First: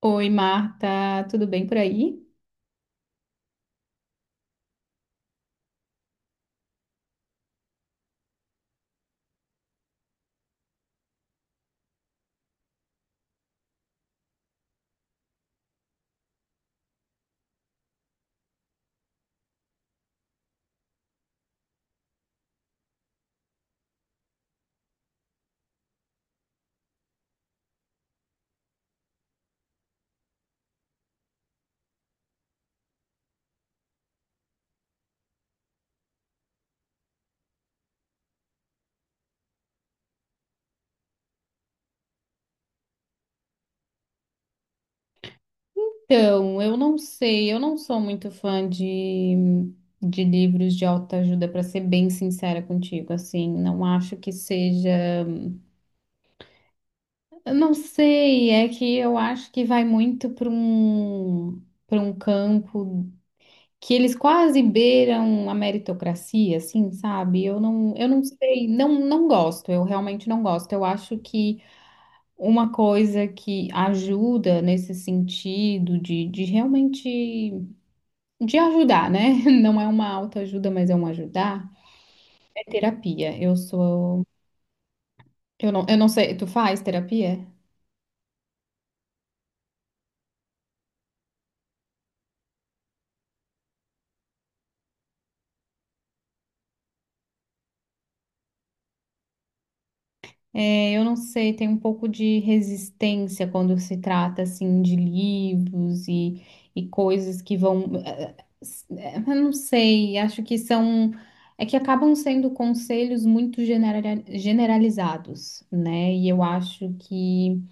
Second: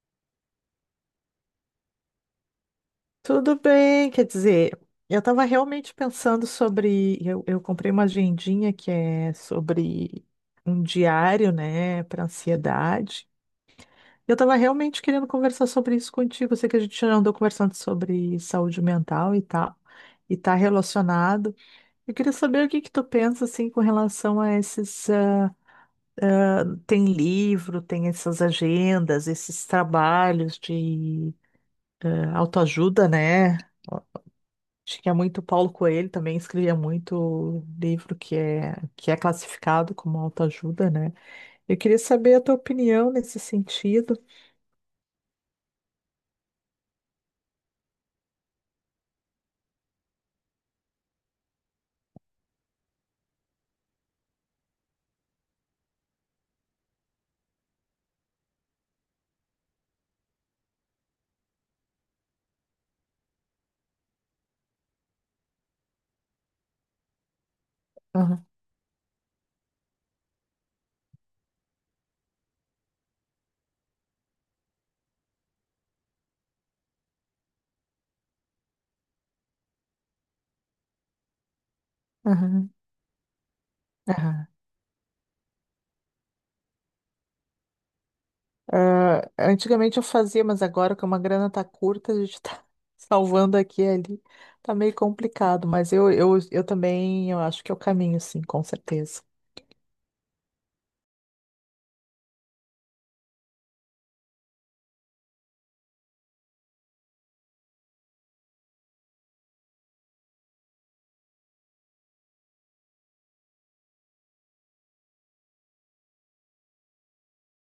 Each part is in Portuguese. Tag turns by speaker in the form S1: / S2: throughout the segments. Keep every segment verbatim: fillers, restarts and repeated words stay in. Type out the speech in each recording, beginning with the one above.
S1: Oi, Marta, tudo bem por aí?
S2: Tudo bem, quer dizer, eu estava realmente pensando sobre. Eu, eu comprei uma agendinha que é sobre um diário, né, para ansiedade. Eu estava realmente querendo conversar sobre isso contigo. Eu sei que a gente já andou conversando sobre saúde mental e tal, e está relacionado. Eu queria saber o que que tu pensa assim com relação a esses. ah, ah, tem livro, tem essas agendas, esses trabalhos de ah, autoajuda, né? Acho que é muito Paulo Coelho também escrevia muito livro que é, que é classificado como autoajuda, né? Eu queria saber a tua opinião nesse sentido.
S1: Então, eu não sei, eu não sou muito fã de, de livros de autoajuda, para ser bem sincera contigo, assim, não acho que seja. Eu não sei, é que eu acho que vai muito para um, para um campo que eles quase beiram a meritocracia, assim, sabe? Eu não, eu não
S2: Aham,
S1: sei, não, não gosto, eu realmente não gosto. Eu acho que uma coisa que ajuda nesse sentido de, de realmente de ajudar, né? Não é uma autoajuda, mas é um ajudar, é
S2: aham,
S1: terapia. Eu sou,
S2: aham.
S1: eu não, eu não sei, tu faz terapia?
S2: Ah, antigamente eu fazia, mas agora que uma grana tá curta, a gente tá salvando aqui e ali. Tá meio complicado, mas eu, eu, eu também eu acho que é o caminho, sim, com certeza.
S1: É, eu não sei, tem um pouco de resistência quando se trata assim de livros e, e coisas que vão, eh, eh, eu não sei, acho que são é que acabam sendo conselhos muito genera- generalizados, né? E eu acho que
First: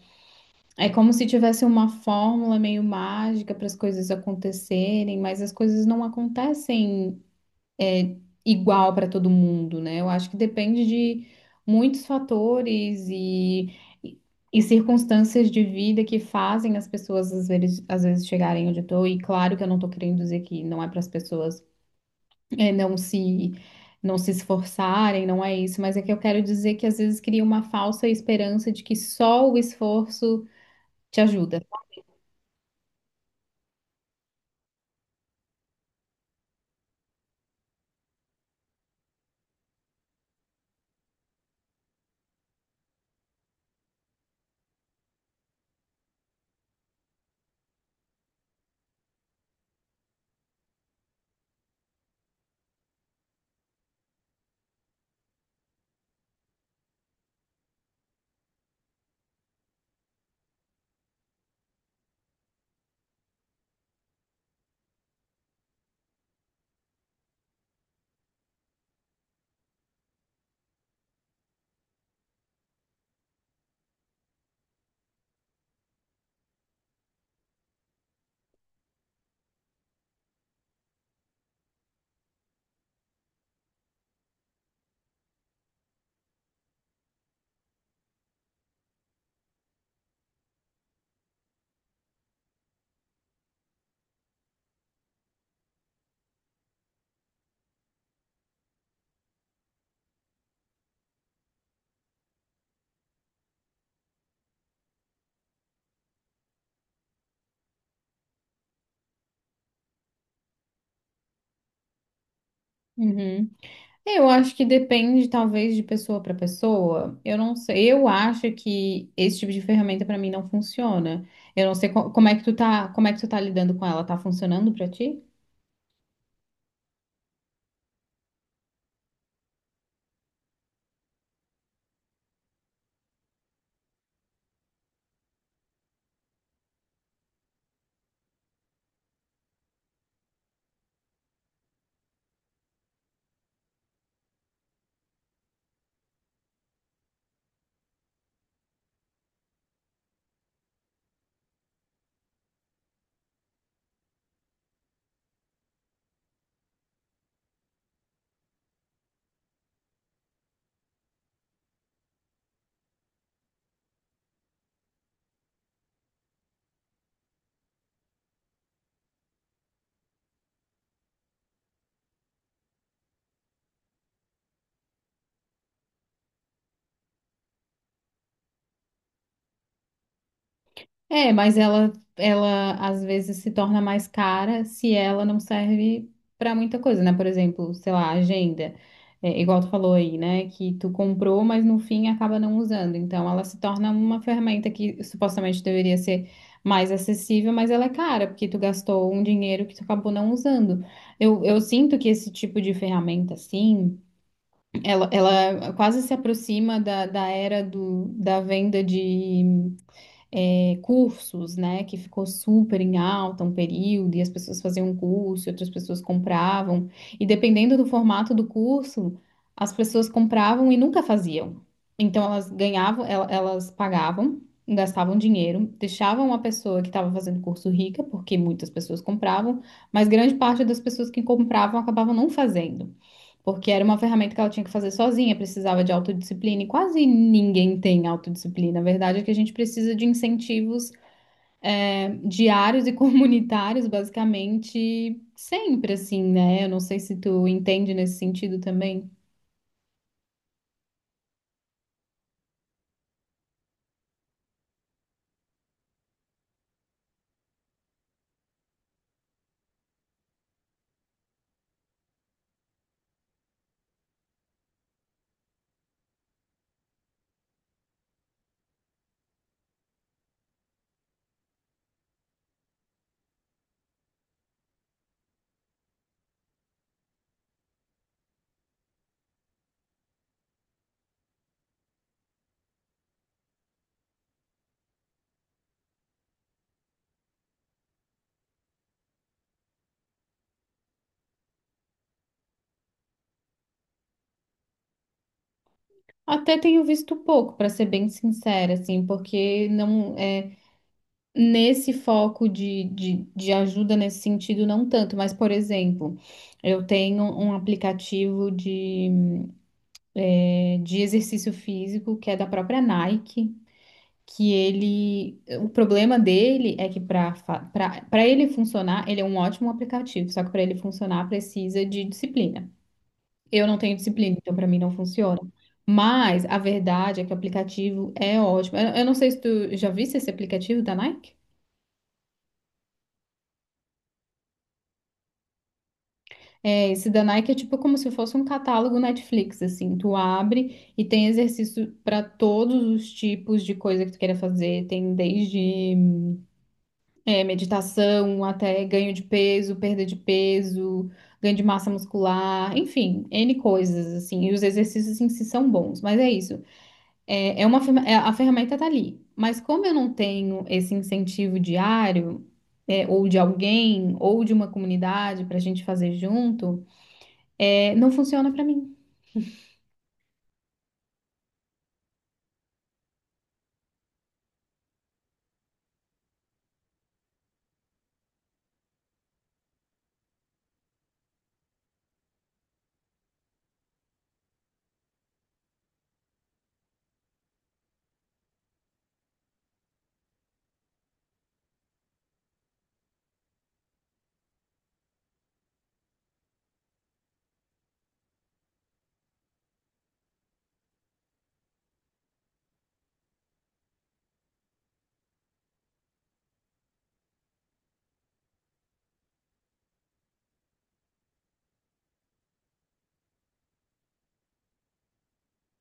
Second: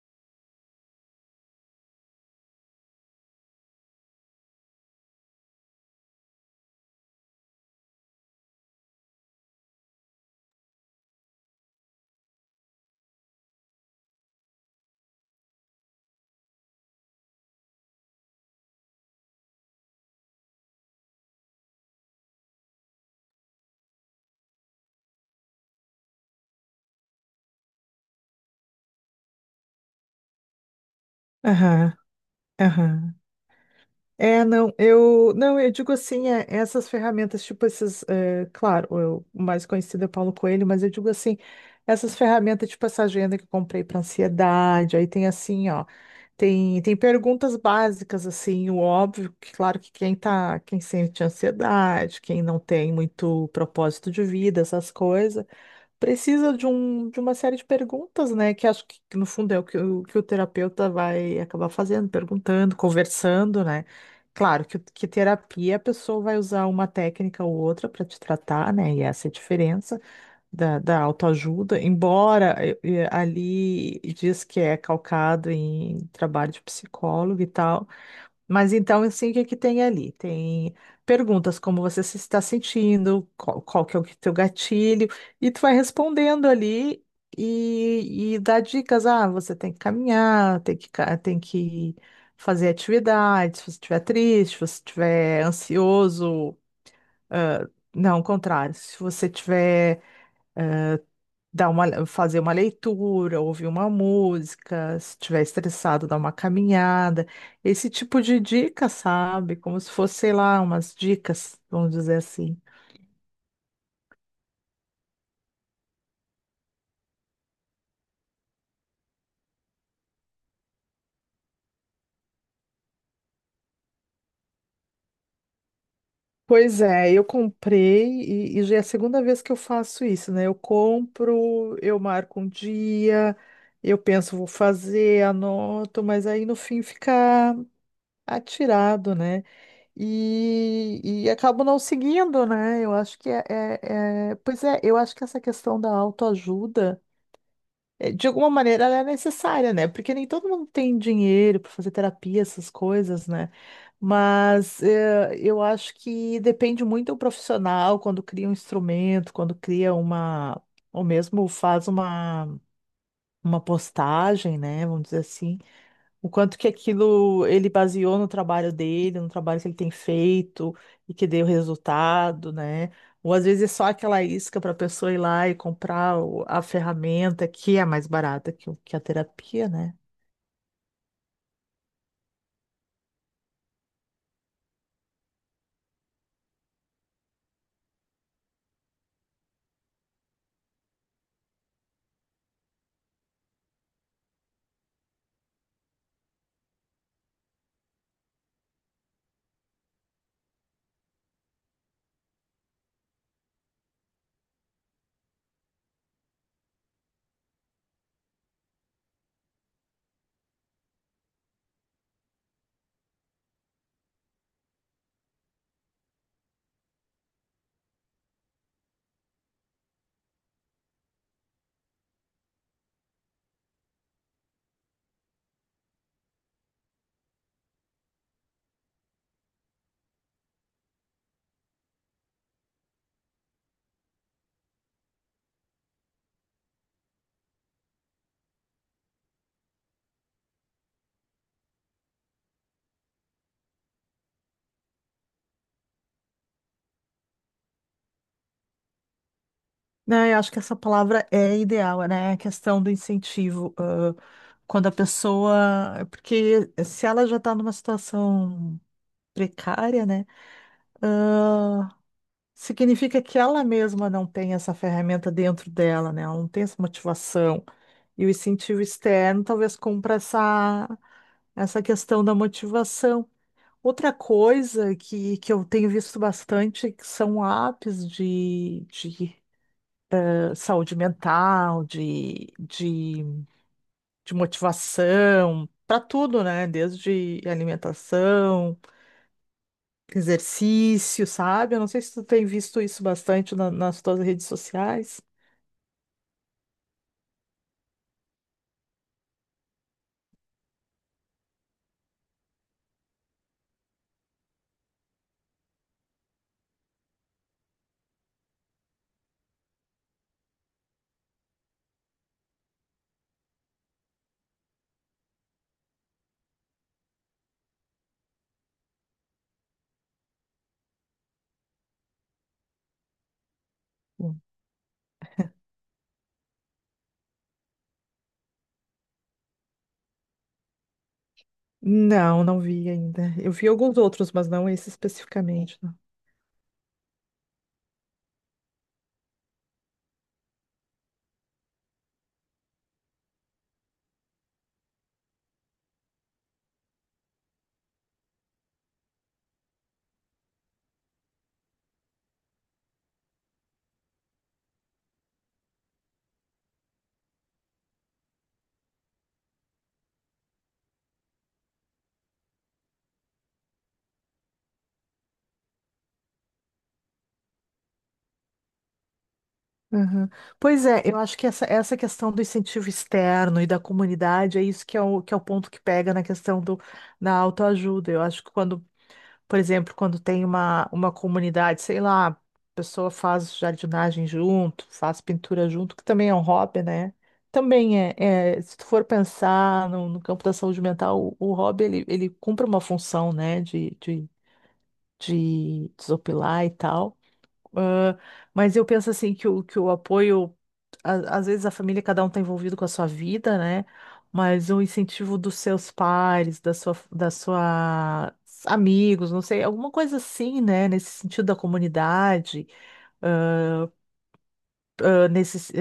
S1: é como se tivesse uma fórmula meio mágica para as coisas acontecerem, mas as coisas não acontecem igual para todo mundo, né? Eu acho que depende de muitos fatores e, e, e circunstâncias de vida que fazem as pessoas às vezes, às vezes chegarem onde eu estou. E claro que eu não estou querendo dizer que não é para as pessoas é, não se não se esforçarem, não é isso, mas é que eu quero dizer que às vezes cria uma falsa esperança de que só o esforço te ajuda.
S2: Aham, aham. É, não, eu não, eu digo assim, é, essas ferramentas, tipo esses, é, claro, eu- o mais conhecido é Paulo Coelho, mas eu digo assim, essas ferramentas, tipo essa agenda que eu comprei para ansiedade, aí tem assim, ó, tem, tem perguntas básicas, assim, o óbvio, que claro que quem tá, quem sente ansiedade, quem não tem muito propósito de vida, essas coisas precisa de, um, de uma série de perguntas, né? Que acho que, que no fundo é o que, o que o terapeuta vai acabar fazendo, perguntando, conversando, né? Claro que, que terapia a pessoa vai usar uma técnica ou outra para te tratar, né? E essa é a diferença da, da autoajuda, embora eh, eh, ali diz que é calcado em trabalho de psicólogo e tal. Mas então, assim, o que é que tem ali? Tem perguntas como você se está sentindo, qual, qual que é o que- teu gatilho, e tu vai respondendo ali e, e dá dicas. Ah, você tem que caminhar, tem que, ca- tem que fazer atividades, se você estiver triste, se você estiver ansioso, ah, não, ao contrário, se você estiver dar uma, fazer uma leitura, ouvir uma música, se estiver estressado, dar uma caminhada, esse tipo de dica, sabe? Como se fosse, sei lá, umas dicas, vamos dizer assim.
S1: Uhum. Eu acho que depende, talvez, de pessoa para pessoa. Eu não sei. Eu acho que esse tipo de ferramenta para mim não funciona. Eu não sei co- como é que tu tá, como é que tu tá lidando com ela. Tá funcionando para ti?
S2: Pois é, eu comprei e, e já é a segunda vez que eu faço isso, né? Eu compro, eu marco um dia, eu penso, vou fazer, anoto, mas aí no fim fica atirado, né? e, e acabo não seguindo, né? Eu acho que é, é- é- Pois é, eu acho que essa questão da autoajuda, é, de alguma maneira, ela é necessária, né? Porque nem todo mundo tem dinheiro para fazer terapia, essas coisas, né? Mas é, eu acho que depende muito do profissional quando cria um instrumento, quando cria uma. Ou mesmo faz uma, uma postagem, né? Vamos dizer assim. O quanto que aquilo ele baseou no trabalho dele, no trabalho que ele tem feito e que deu resultado, né? Ou às vezes é só aquela isca para a pessoa ir lá e comprar o- a ferramenta que é mais barata que, o- que a terapia, né?
S1: É, mas ela, ela às vezes se torna mais cara se ela não serve para muita coisa, né? Por exemplo, sei lá, agenda. É, igual tu falou aí, né? Que tu comprou, mas no fim acaba não usando. Então ela se torna uma ferramenta que supostamente deveria ser mais acessível, mas ela é cara, porque tu gastou um dinheiro que tu acabou não usando. Eu, eu sinto que esse tipo de ferramenta, assim, ela, ela quase se aproxima da, da era do, da venda de é, cursos, né, que ficou super em alta um período, e as pessoas faziam um curso, e outras pessoas compravam, e dependendo do formato do curso, as pessoas compravam e nunca faziam. Então elas ganhavam, el- elas pagavam, gastavam dinheiro, deixavam a pessoa que estava fazendo curso rica, porque muitas pessoas compravam, mas grande parte das pessoas que compravam acabavam não fazendo. Porque era uma ferramenta que ela tinha que fazer sozinha, precisava de autodisciplina, e quase ninguém tem autodisciplina. A verdade é que a gente precisa de incentivos é, diários e comunitários, basicamente, sempre assim, né? Eu não sei se tu entende nesse sentido também.
S2: Né, eu acho que essa palavra é ideal, né? A questão do incentivo. ãh, quando a pessoa. Porque se ela já está numa situação precária, né? Significa que ela mesma não tem essa ferramenta dentro dela, né? Ela não tem essa motivação. E o incentivo externo talvez compra essa, essa questão da motivação. Outra coisa que, que eu tenho visto bastante que são apps de, de eh, saúde mental, de, de, de motivação, para tudo, né? Desde alimentação, exercício, sabe? Eu não sei se tu tem visto isso bastante na- nas tuas redes sociais.
S1: Até tenho visto pouco, para ser bem sincera, assim, porque não é nesse foco de, de, de ajuda nesse sentido, não tanto, mas, por exemplo, eu tenho um aplicativo de de exercício físico, que é da própria Nike, que ele, o problema dele é que para para ele funcionar, ele é um ótimo aplicativo, só que para ele funcionar precisa de disciplina. Eu não tenho disciplina,
S2: Hum.
S1: então para mim não funciona. Mas a verdade é que o aplicativo é ótimo. Eu, eu não sei se tu já viste esse aplicativo da Nike?
S2: Não, não vi ainda. Eu vi alguns outros, mas não esse especificamente. Não.
S1: É, esse da Nike é tipo como se fosse um catálogo Netflix, assim, tu abre e tem exercício para todos os tipos de coisa que tu queira fazer, tem desde É, meditação, até ganho de peso, perda de peso, ganho de massa muscular, enfim, ene coisas, assim. E os exercícios em si são bons, mas é isso. É, é uma, ferma- é- a ferramenta tá ali. Mas como eu não tenho esse incentivo diário, é, ou de alguém, ou de uma comunidade pra gente fazer junto, é, não funciona pra mim.
S2: Aham. Pois é, eu acho que essa, essa questão do incentivo externo e da comunidade é isso que é o, que é o ponto que pega na questão do, da autoajuda. Eu acho que quando, por exemplo, quando tem uma, uma comunidade, sei lá, a pessoa faz jardinagem junto, faz pintura junto, que também é um hobby, né? Também é, é, se tu for pensar no, no campo da saúde mental, o, o hobby ele, ele cumpre uma função, né, de de desopilar e tal. Ah, mas eu penso assim que o, que o apoio, a- às vezes a família, cada um está envolvido com a sua vida, né? Mas o incentivo dos seus pares, da sua, da sua amigos, não sei, alguma coisa assim, né? Nesse sentido da comunidade, ah, nesse,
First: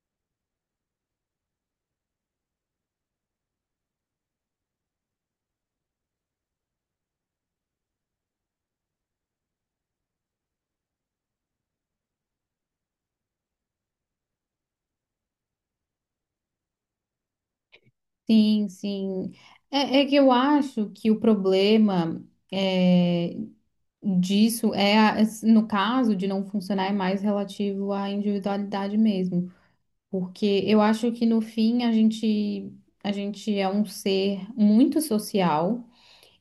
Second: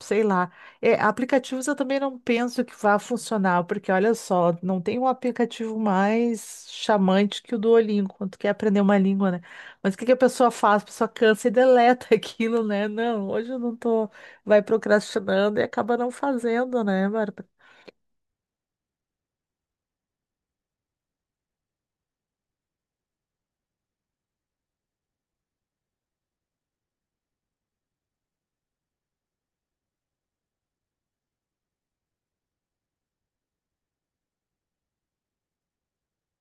S2: sei lá. É, aplicativos eu também não penso que vá funcionar, porque olha só, não tem um aplicativo mais chamante que o Duolingo, quando tu quer aprender uma língua, né? Mas o que que a pessoa faz? A pessoa cansa e deleta aquilo, né? Não, hoje eu não tô, vai procrastinando e acaba não fazendo, né, Bárbara?
S1: Sim, sim. É, é que eu acho que o problema é, disso é, a- es- no caso de não funcionar, é mais relativo à individualidade mesmo. Porque eu acho que no fim a gente, a gente é um ser muito social.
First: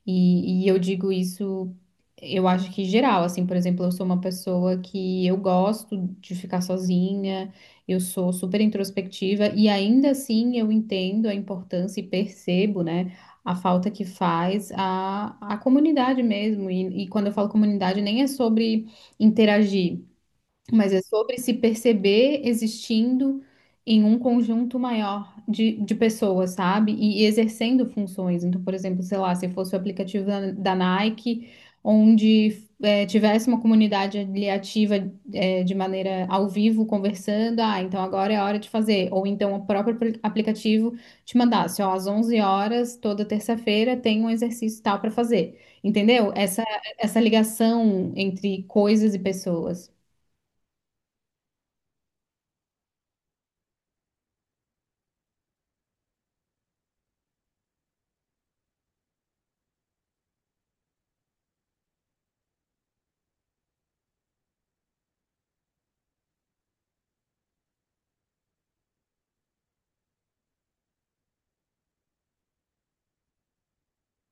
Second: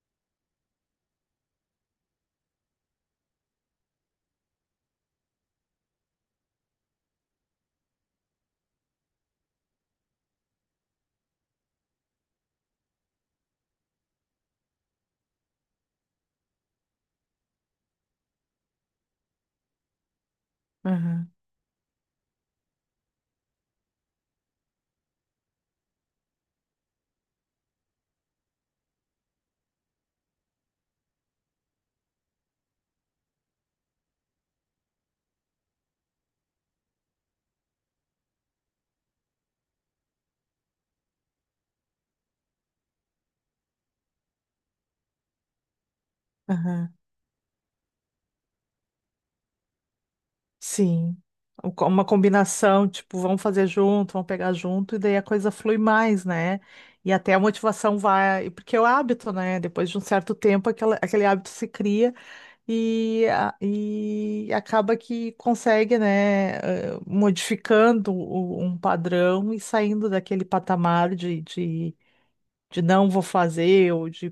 S1: E, e eu digo isso, eu acho que geral, assim, por exemplo, eu sou uma pessoa que eu gosto de ficar sozinha, eu sou super introspectiva e ainda assim eu entendo a importância e percebo, né, a falta que faz a, a comunidade mesmo. E, e quando eu falo comunidade, nem é sobre interagir mas é
S2: Aham,
S1: sobre se perceber existindo em um conjunto maior de, de pessoas, sabe? E, e exercendo funções. Então, por exemplo, sei lá, se fosse o aplicativo da, da Nike, onde é, tivesse uma comunidade ali ativa é, de maneira ao vivo conversando, ah, então agora é a hora de fazer. Ou então o próprio apli- aplicativo te mandasse, ó, às onze horas, toda terça-feira, tem um exercício tal para fazer. Entendeu? Essa,
S2: aham.
S1: essa ligação entre coisas e pessoas.
S2: Sim. Um co- Uma combinação, tipo, vamos fazer junto, vamos pegar junto, e daí a coisa flui mais, né? E até a motivação vai, porque é o hábito, né? Depois de um certo tempo, aquela, aquele hábito se cria e, a- e acaba que consegue, né, eh, modificando o- um padrão e saindo daquele patamar de não vou fazer, ou de,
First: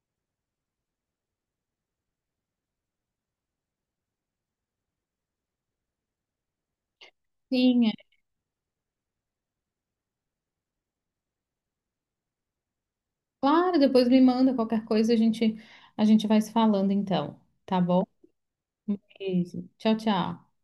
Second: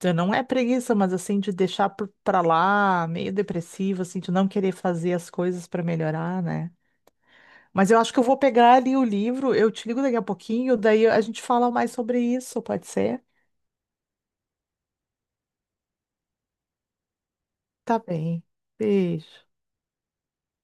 S2: de não é preguiça, mas assim, de deixar por- pra lá, meio depressivo, assim, de não querer fazer as coisas pra melhorar, né? Mas
S1: Sim,
S2: eu acho que eu vou pegar ali o livro, eu te ligo daqui a pouquinho, daí a gente fala mais sobre isso, pode ser?
S1: claro, depois me manda qualquer coisa, a gente, a gente vai se falando então, tá
S2: Tá
S1: bom?
S2: bem.
S1: Um
S2: Beijo.
S1: beijo. Tchau, tchau.